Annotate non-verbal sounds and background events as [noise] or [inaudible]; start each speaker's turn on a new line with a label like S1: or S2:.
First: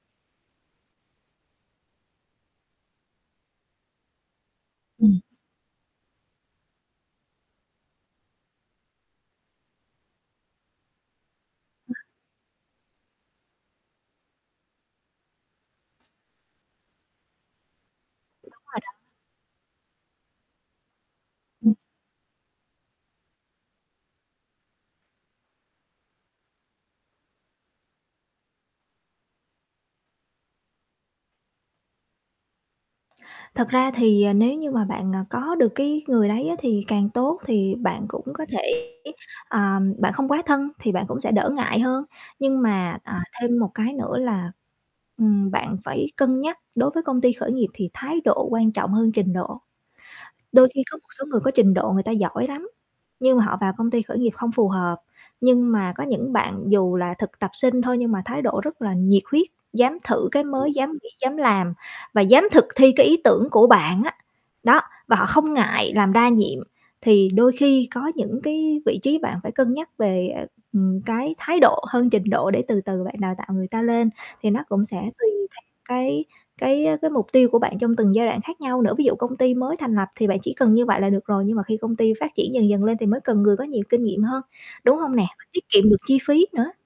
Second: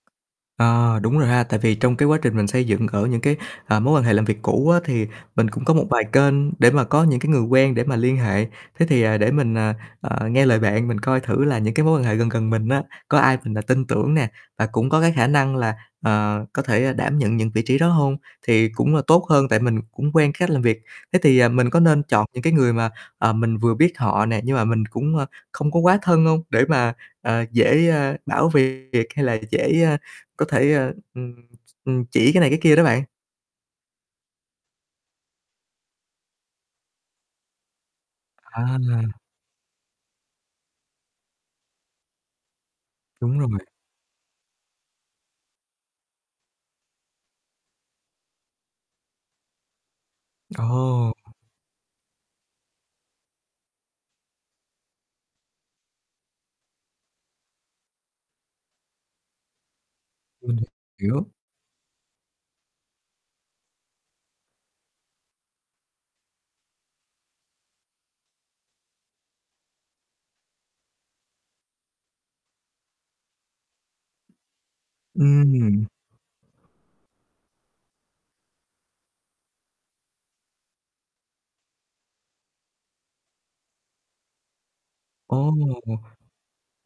S1: À, đúng rồi ha. Tại vì trong cái quá trình mình xây dựng ở những cái, ờ, mối quan hệ làm việc cũ á thì
S2: Ừm.
S1: mình cũng có một vài kênh để mà có những cái người quen để mà liên hệ. Thế thì, à, để mình, à, ờ, nghe lời bạn, mình coi thử là những cái mối quan
S2: [unintelligible]
S1: hệ gần gần mình á, có ai mình, à, tin tưởng nè, và cũng có cái khả năng là, ờ, có thể, ơ, đảm nhận những vị trí đó hông
S2: Đúng
S1: thì
S2: rồi đó.
S1: cũng là tốt hơn, tại mình cũng quen cách làm việc. Thế thì, ờ, mình
S2: Ừm.
S1: có nên chọn những cái người mà, ờ, mình vừa biết họ nè nhưng mà mình cũng, ơ, không có quá thân hông, để mà, ờ, dễ, ơ, bảo việc hay là dễ, a, có thể, à, ừm, ừm, chỉ cái này cái kia đó bạn?
S2: Thật ra thì, ờ, nếu như mà bạn, ờ, có được cái người đấy á thì càng tốt, thì bạn cũng có
S1: À.
S2: thể, à, bạn không quá thân thì bạn cũng sẽ đỡ ngại hơn, nhưng mà, à,
S1: Đúng rồi
S2: thêm
S1: bạn.
S2: một cái nữa là, ừm, bạn phải cân nhắc đối với công ty khởi nghiệp thì thái độ quan trọng hơn trình độ. Đôi khi có một
S1: Ồ.
S2: số người có trình độ người ta giỏi lắm, nhưng mà họ vào công ty khởi nghiệp không phù hợp, nhưng mà có những bạn dù là thực tập sinh thôi nhưng mà thái độ rất là nhiệt huyết, dám thử cái
S1: Mình
S2: mới, dám nghĩ
S1: hiểu.
S2: dám làm, và dám thực thi cái ý tưởng của bạn á, đó, và họ không ngại làm đa nhiệm. Thì đôi khi có những cái vị trí bạn phải cân nhắc về, ờ, ừm, cái thái độ hơn trình độ, để từ từ bạn đào tạo người ta lên, thì nó cũng sẽ tùy theo
S1: Ừm.
S2: cái cái, á, cái mục tiêu của bạn trong từng giai đoạn khác nhau nữa. Ví dụ công ty mới thành lập thì bạn chỉ cần như vậy là được rồi, nhưng mà khi công ty phát triển dần dần lên thì mới cần người có nhiều kinh nghiệm hơn, đúng không nè? Và tiết kiệm được
S1: Ồ.
S2: chi phí nữa.